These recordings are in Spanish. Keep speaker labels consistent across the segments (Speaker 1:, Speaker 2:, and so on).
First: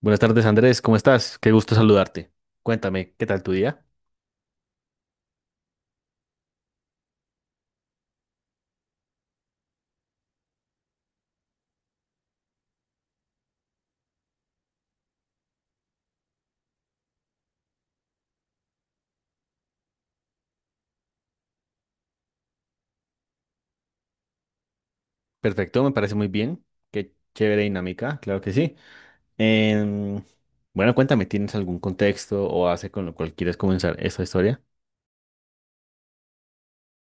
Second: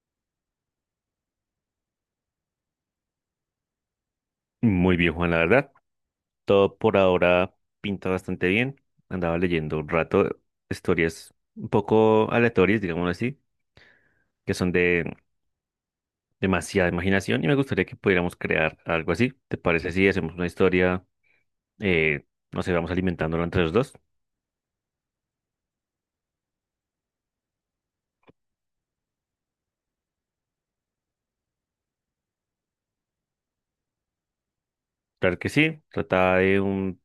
Speaker 1: Buenas tardes, Andrés, ¿cómo estás? Qué gusto saludarte. Cuéntame, ¿qué tal tu día?
Speaker 2: Muy bien, Juan, la verdad. Todo por ahora pinta bastante bien. Andaba leyendo un rato historias un poco aleatorias, digamos así, que son de demasiada imaginación y me gustaría que pudiéramos crear algo así. ¿Te parece si hacemos una historia, eh, no sé, vamos alimentándola entre los dos?
Speaker 1: Perfecto, me parece muy bien. Qué chévere dinámica, claro que sí. Em, bueno, cuéntame, ¿tienes algún contexto o hace con lo cual quieres comenzar esta historia?
Speaker 2: Claro que sí. Trata de un,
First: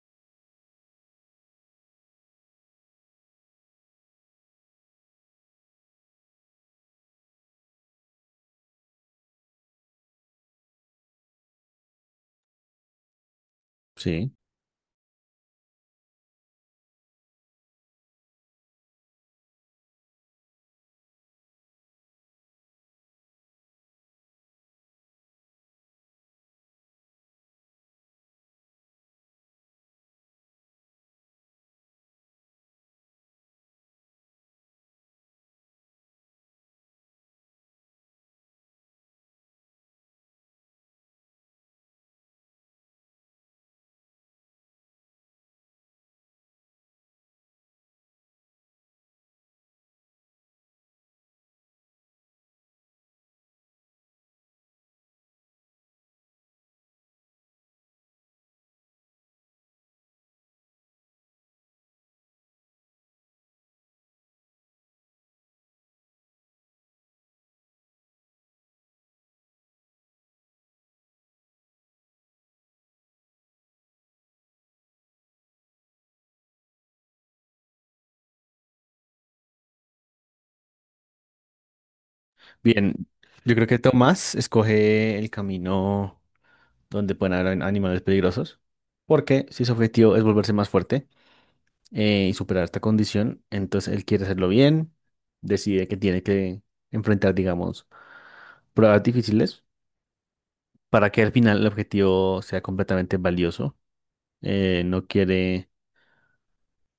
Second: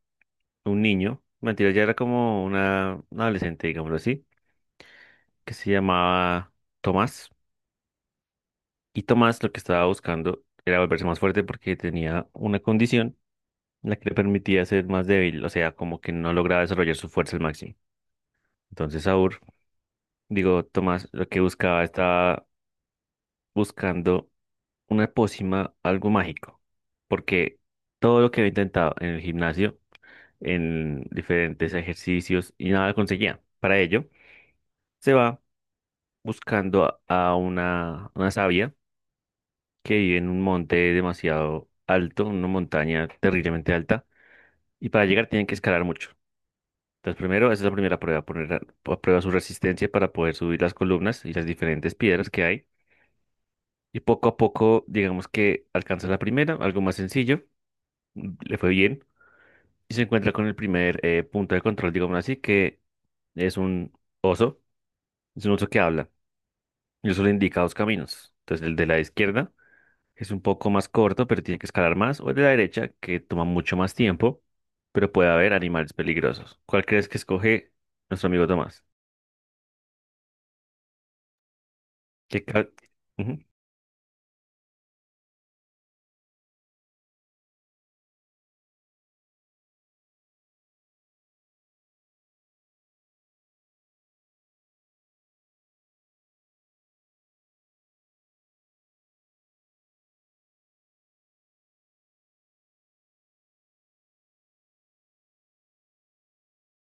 Speaker 2: un niño, mentira, ya era como una adolescente, digámoslo así, que se llamaba Tomás. Y Tomás lo que estaba buscando era volverse más fuerte porque tenía una condición la que le
Speaker 1: Sí.
Speaker 2: permitía ser más débil, o sea, como que no lograba desarrollar su fuerza al máximo. Entonces, Tomás, lo que buscaba estaba buscando una pócima, algo mágico, porque todo lo que había intentado en el gimnasio, en diferentes ejercicios y nada conseguía. Para ello, se va buscando a, a una sabia que vive en un monte demasiado alto, una montaña terriblemente alta, y para llegar tienen que escalar mucho. Entonces, primero, esa es la primera prueba, poner a prueba su resistencia para poder subir las columnas y las diferentes piedras que hay. Y poco a poco, digamos que alcanza la primera, algo más sencillo, le fue bien, y se encuentra con el primer punto de control, digamos así, que es un oso, es un oso que habla, y eso le indica dos caminos. Entonces, el de la izquierda es un poco más corto, pero tiene que escalar más, o el de la derecha, que toma mucho más tiempo, pero puede haber animales peligrosos. ¿Cuál crees que escoge nuestro amigo Tomás? ¿Qué ca-
Speaker 1: Bien,
Speaker 2: Ujú.
Speaker 1: yo creo que Tomás escoge el camino donde pueden haber animales peligrosos, porque si su objetivo es volverse más fuerte y superar esta condición, entonces él quiere hacerlo bien, decide que tiene que enfrentar, digamos, pruebas difíciles para que al final el objetivo sea completamente valioso. No quiere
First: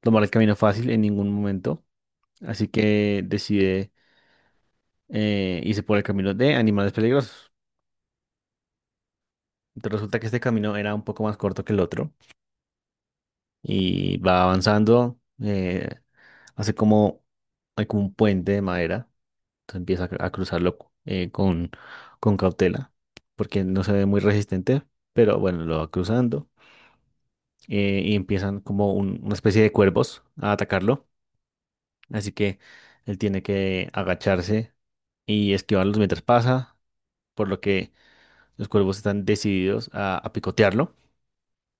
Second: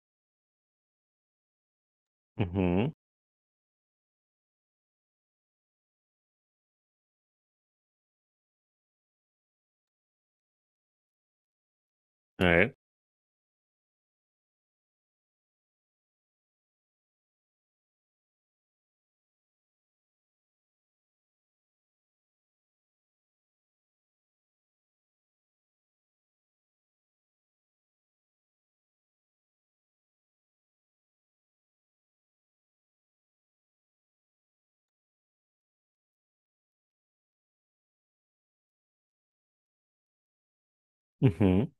Speaker 1: tomar el camino fácil en ningún momento, así
Speaker 2: Ujú,
Speaker 1: que decide irse por el camino de animales peligrosos. Entonces resulta que este camino era un poco más corto que el otro
Speaker 2: a ver,
Speaker 1: y va avanzando, hace hay como un puente de madera, entonces empieza a cruzarlo eh, con, con cautela, porque no se ve muy resistente, pero bueno, lo va cruzando y empiezan como una especie de cuervos a atacarlo. Así que él tiene que agacharse y esquivarlos mientras pasa, por lo que los cuervos están decididos a picotearlo.
Speaker 2: ujú,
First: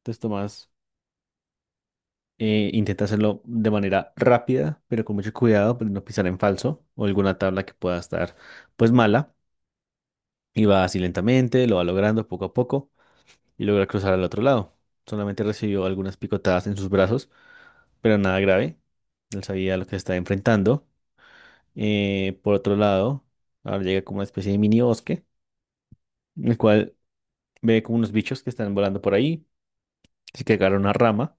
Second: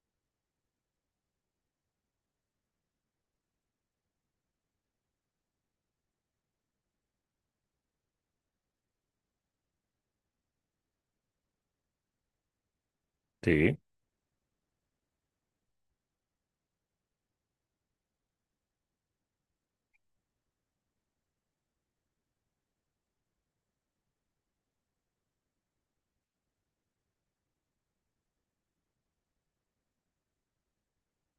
Speaker 1: Entonces Tomás intenta hacerlo de manera rápida, pero con mucho cuidado, para no pisar en falso o alguna tabla que pueda estar pues mala. Y va así lentamente, lo va logrando poco a poco y
Speaker 2: sí,
Speaker 1: logra cruzar al otro lado. Solamente recibió algunas picotadas en sus brazos, pero nada grave. Él sabía lo que se estaba enfrentando. Por otro lado, ahora llega como una especie de mini bosque, en el cual ve como unos bichos que están volando por ahí. Así que agarra una rama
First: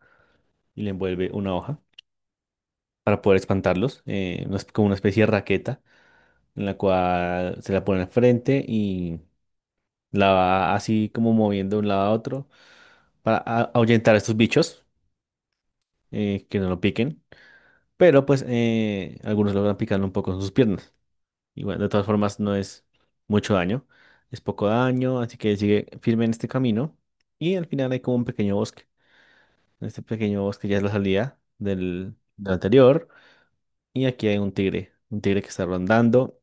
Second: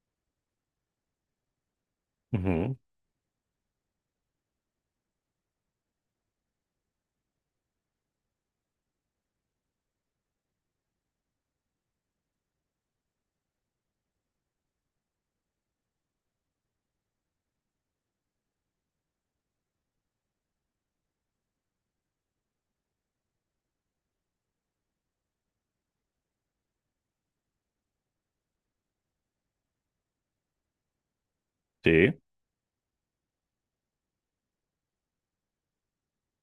Speaker 1: y le envuelve una hoja
Speaker 2: ujú,
Speaker 1: para poder espantarlos. Como una especie de raqueta en la cual se la pone al frente y la va así como moviendo de un lado a otro para ahuyentar a estos bichos que no lo piquen. Pero pues algunos logran picarlo un poco en sus piernas. Y bueno, de todas formas no es mucho daño, es poco daño, así que sigue firme en este camino. Y al final hay como un pequeño bosque. En este pequeño bosque ya es la salida
Speaker 2: sí.
Speaker 1: del anterior. Y aquí hay un tigre que está rondando.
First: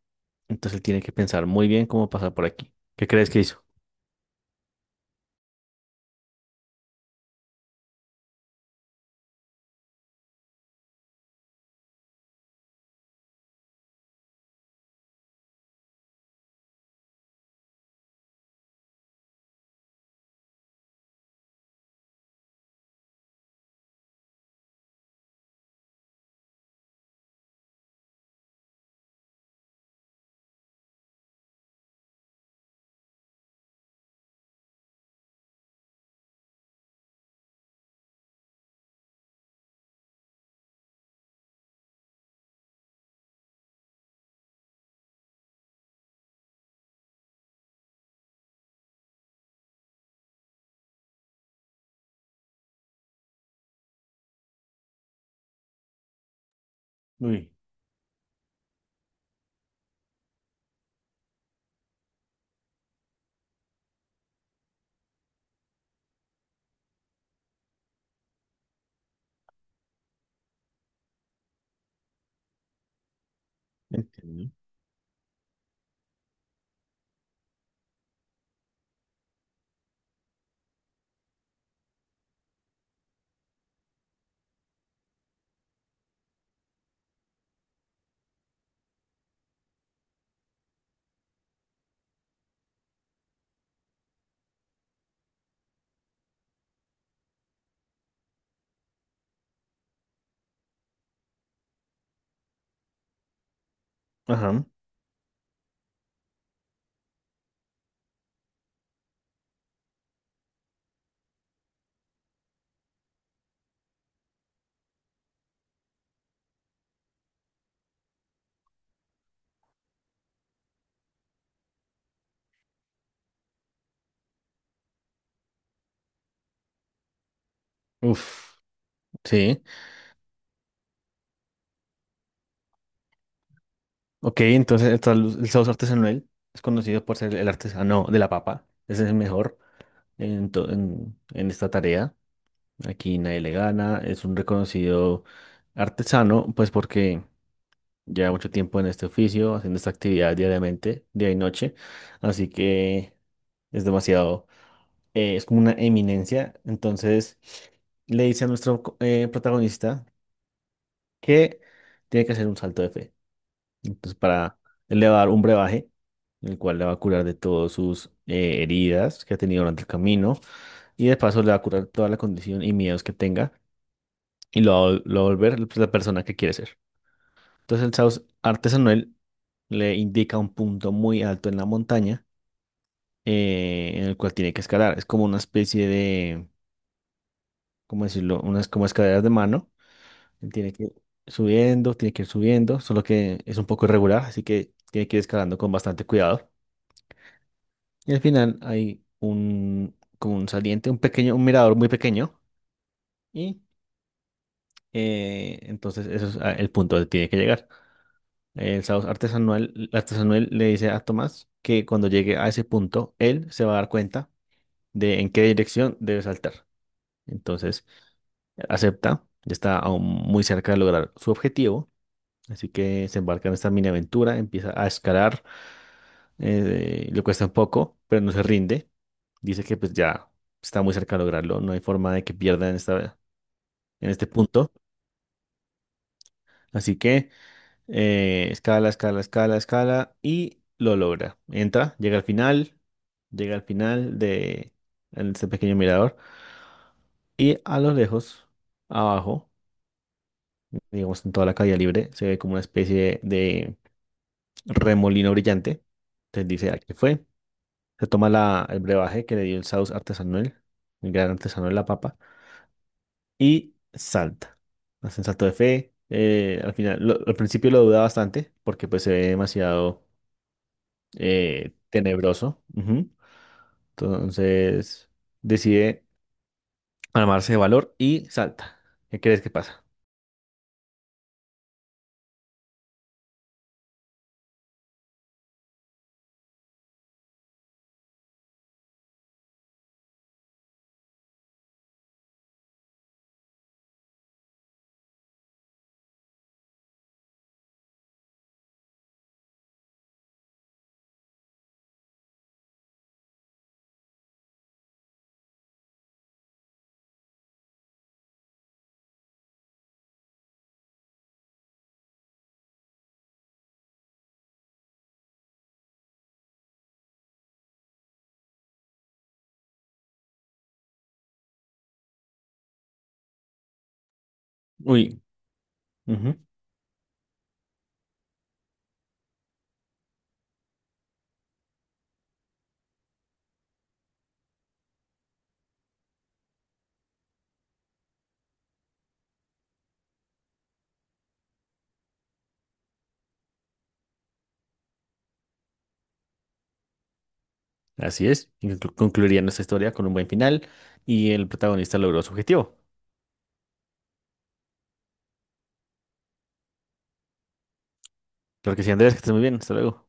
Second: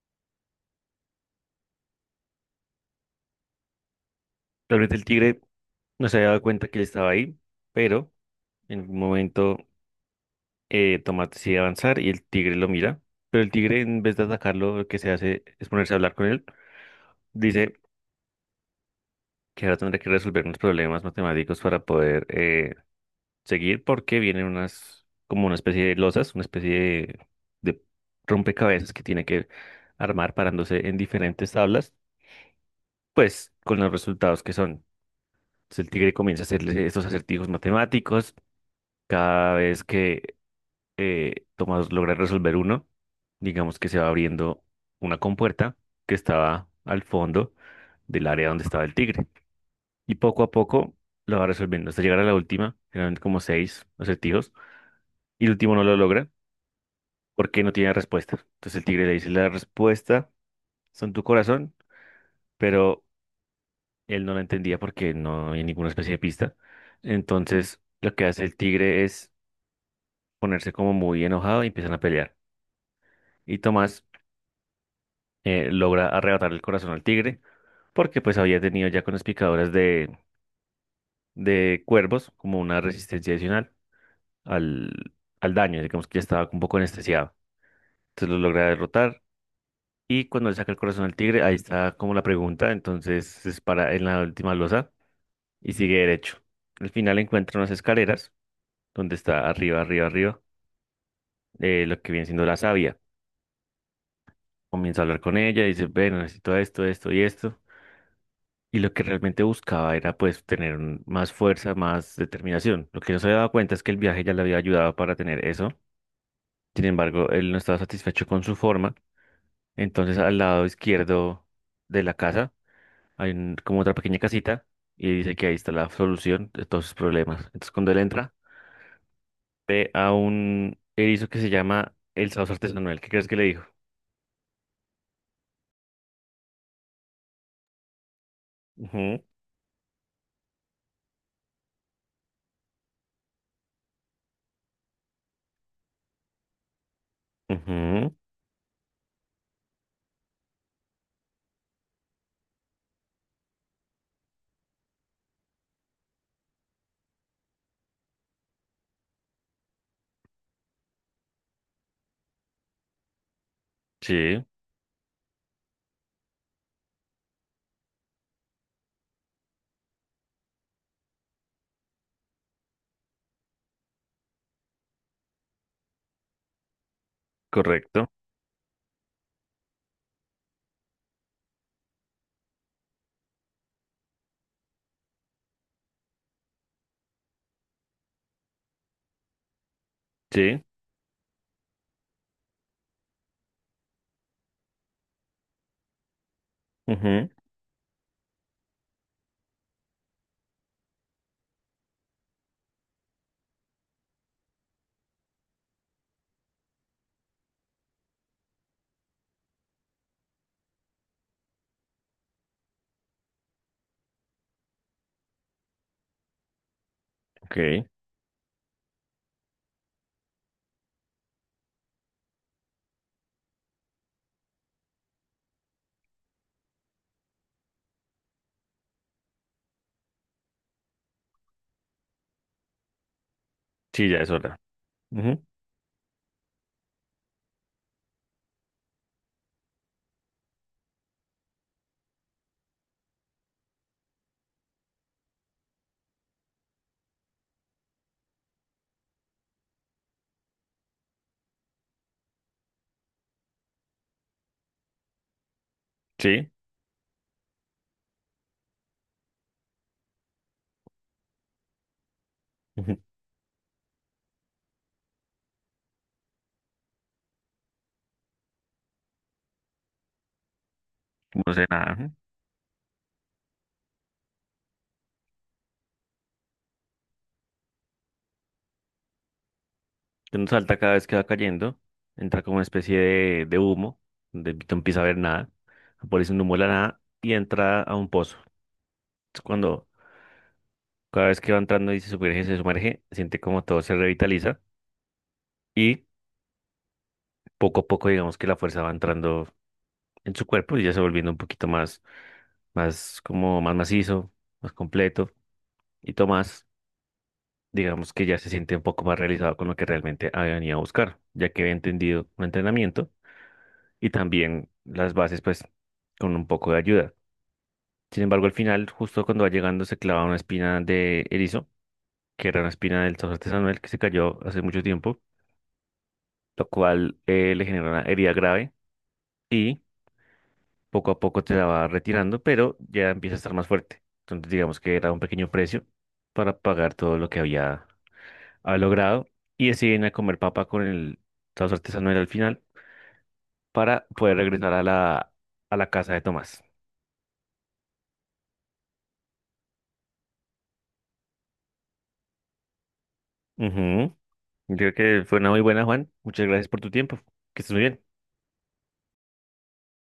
Speaker 1: Entonces él tiene que pensar muy bien cómo pasar por aquí. ¿Qué crees que hizo?
Speaker 2: Tal vez el tigre no se había dado cuenta que él estaba ahí, pero en un momento Tomás decide avanzar y el tigre lo mira. Pero el tigre, en vez de atacarlo, lo que se hace es ponerse a hablar con él. Dice que ahora tendrá que resolver unos problemas matemáticos para poder seguir, porque vienen unas, como una especie de losas, una especie de rompecabezas que tiene que armar parándose en diferentes tablas, pues con los resultados que son. Entonces el tigre comienza a hacerle estos acertijos matemáticos. Cada vez que Tomás logra resolver uno, digamos que se va abriendo una compuerta que estaba al fondo del área donde estaba el tigre. Y poco a poco lo va resolviendo hasta llegar a la última, generalmente como seis acertijos. Y el último no lo logra
Speaker 1: Uy,
Speaker 2: porque no tiene respuesta. Entonces el tigre le dice, la respuesta son tu corazón, pero él no la entendía porque no hay ninguna especie de pista. Entonces lo que hace el tigre es ponerse como muy enojado y empiezan a pelear. Y Tomás
Speaker 1: entiendo.
Speaker 2: logra arrebatar el corazón al tigre porque pues había tenido ya con las picadoras de cuervos como una resistencia adicional al, al daño, digamos que ya estaba un poco anestesiado. Entonces lo logra derrotar y cuando le saca el corazón al tigre, ahí está como la pregunta, entonces se para en la última losa y sigue derecho. Al final encuentra unas escaleras donde está arriba, arriba, arriba, lo que viene siendo la savia.
Speaker 1: Ajá.
Speaker 2: Comienza a hablar con ella, dice, bueno, necesito esto, esto y esto. Y lo que realmente buscaba era pues tener más fuerza, más determinación. Lo que no se había dado cuenta es que el viaje ya le había ayudado para tener eso. Sin embargo, él no estaba satisfecho con su forma. Entonces, al lado izquierdo de la casa hay como otra pequeña casita y dice que ahí está la solución de todos sus problemas. Entonces, cuando él entra,
Speaker 1: Uf. Sí.
Speaker 2: ve a un erizo que se llama el sauce artesanal. ¿Qué crees que le dijo?
Speaker 1: Ok, entonces el sauce artesanal es conocido por ser el artesano de la papa. Ese es el
Speaker 2: Ujú,
Speaker 1: mejor en, to- en en esta tarea. Aquí nadie le gana, es un reconocido artesano, pues porque
Speaker 2: ujú,
Speaker 1: lleva mucho tiempo en este oficio, haciendo esta actividad diariamente, día y noche, así que es demasiado, es como una eminencia. Entonces le dice a nuestro protagonista que tiene que hacer un salto de fe. Entonces
Speaker 2: sí,
Speaker 1: para, él le va a dar un brebaje, el cual le va a curar de todas sus heridas que ha tenido durante el camino y de paso le va a curar toda la condición y miedos que tenga. Y lo va a volver pues la persona que quiere ser. Entonces el
Speaker 2: correcto.
Speaker 1: sauce artesanal le indica un punto muy alto en la montaña en el cual tiene que escalar. Es como una especie de, ¿cómo decirlo? Unas como escaleras de mano. Él
Speaker 2: Sí,
Speaker 1: tiene que ir subiendo, tiene que ir subiendo, solo que es un poco irregular, así que tiene que ir escalando con bastante cuidado.
Speaker 2: ujú,
Speaker 1: Y al final hay un, como un saliente, un pequeño, un mirador muy pequeño y entonces eso es el punto donde tiene que llegar. El Saus artesanal le dice a Tomás que cuando llegue a ese punto, él se va a dar cuenta de en qué dirección debe saltar. Entonces
Speaker 2: ok.
Speaker 1: acepta, ya está aún muy cerca de lograr su objetivo, así que se embarca en esta mini aventura, empieza a escalar, le cuesta un poco, pero no se rinde, dice que pues ya está muy cerca de lograrlo, no hay forma de que pierda en esta,
Speaker 2: Sí,
Speaker 1: en
Speaker 2: ya
Speaker 1: este
Speaker 2: es hora.
Speaker 1: punto,
Speaker 2: Ujú,
Speaker 1: así que escala, escala, escala, escala y lo logra. Entra, llega al final de ese pequeño mirador y a lo lejos, abajo, digamos en toda la calle libre, se ve como una especie de remolino brillante. Entonces
Speaker 2: sí.
Speaker 1: dice, aquí fue. Se toma el brebaje que le dio el Saus artesanal, el gran artesano de la papa, y salta. Hace un salto de fe. Al principio lo duda bastante porque pues se ve demasiado
Speaker 2: No sé nada. Ujú.
Speaker 1: tenebroso. Ujú. Entonces decide armarse de valor y salta. ¿Qué crees que pasa?
Speaker 2: Uno salta cada vez que va cayendo, entra como una especie de humo, donde no empieza a ver nada, aparece un humo de la nada y entra a un pozo. Es cuando cada vez que va entrando y se sumerge, siente como todo se revitaliza y poco a poco digamos que la fuerza va entrando en su cuerpo y ya se va volviendo un poquito más, más como más macizo, más completo y Tomás digamos que ya se siente un poco más realizado con lo que realmente había venido a buscar, ya que había entendido un entrenamiento y también las bases pues con un poco de ayuda. Sin embargo, al final, justo cuando va llegando, se clava una espina de erizo, que era una espina del sauce artesanal que se cayó hace mucho
Speaker 1: Uy,
Speaker 2: tiempo,
Speaker 1: ujú.
Speaker 2: lo cual le generó una herida grave y poco a poco te la va retirando, pero ya empieza a estar más fuerte. Entonces, digamos que era un pequeño precio para pagar todo lo que había logrado y deciden a comer papa con el sauce artesanal al final para poder regresar a a la casa de Tomás.
Speaker 1: Así es. Y concluiría nuestra historia con un buen final y el protagonista logró su objetivo.
Speaker 2: Ujú. Creo que fue una muy buena, Juan. Muchas gracias por tu tiempo. Que estés muy bien.
Speaker 1: Claro que sí, Andrés, que estés muy bien. Hasta luego.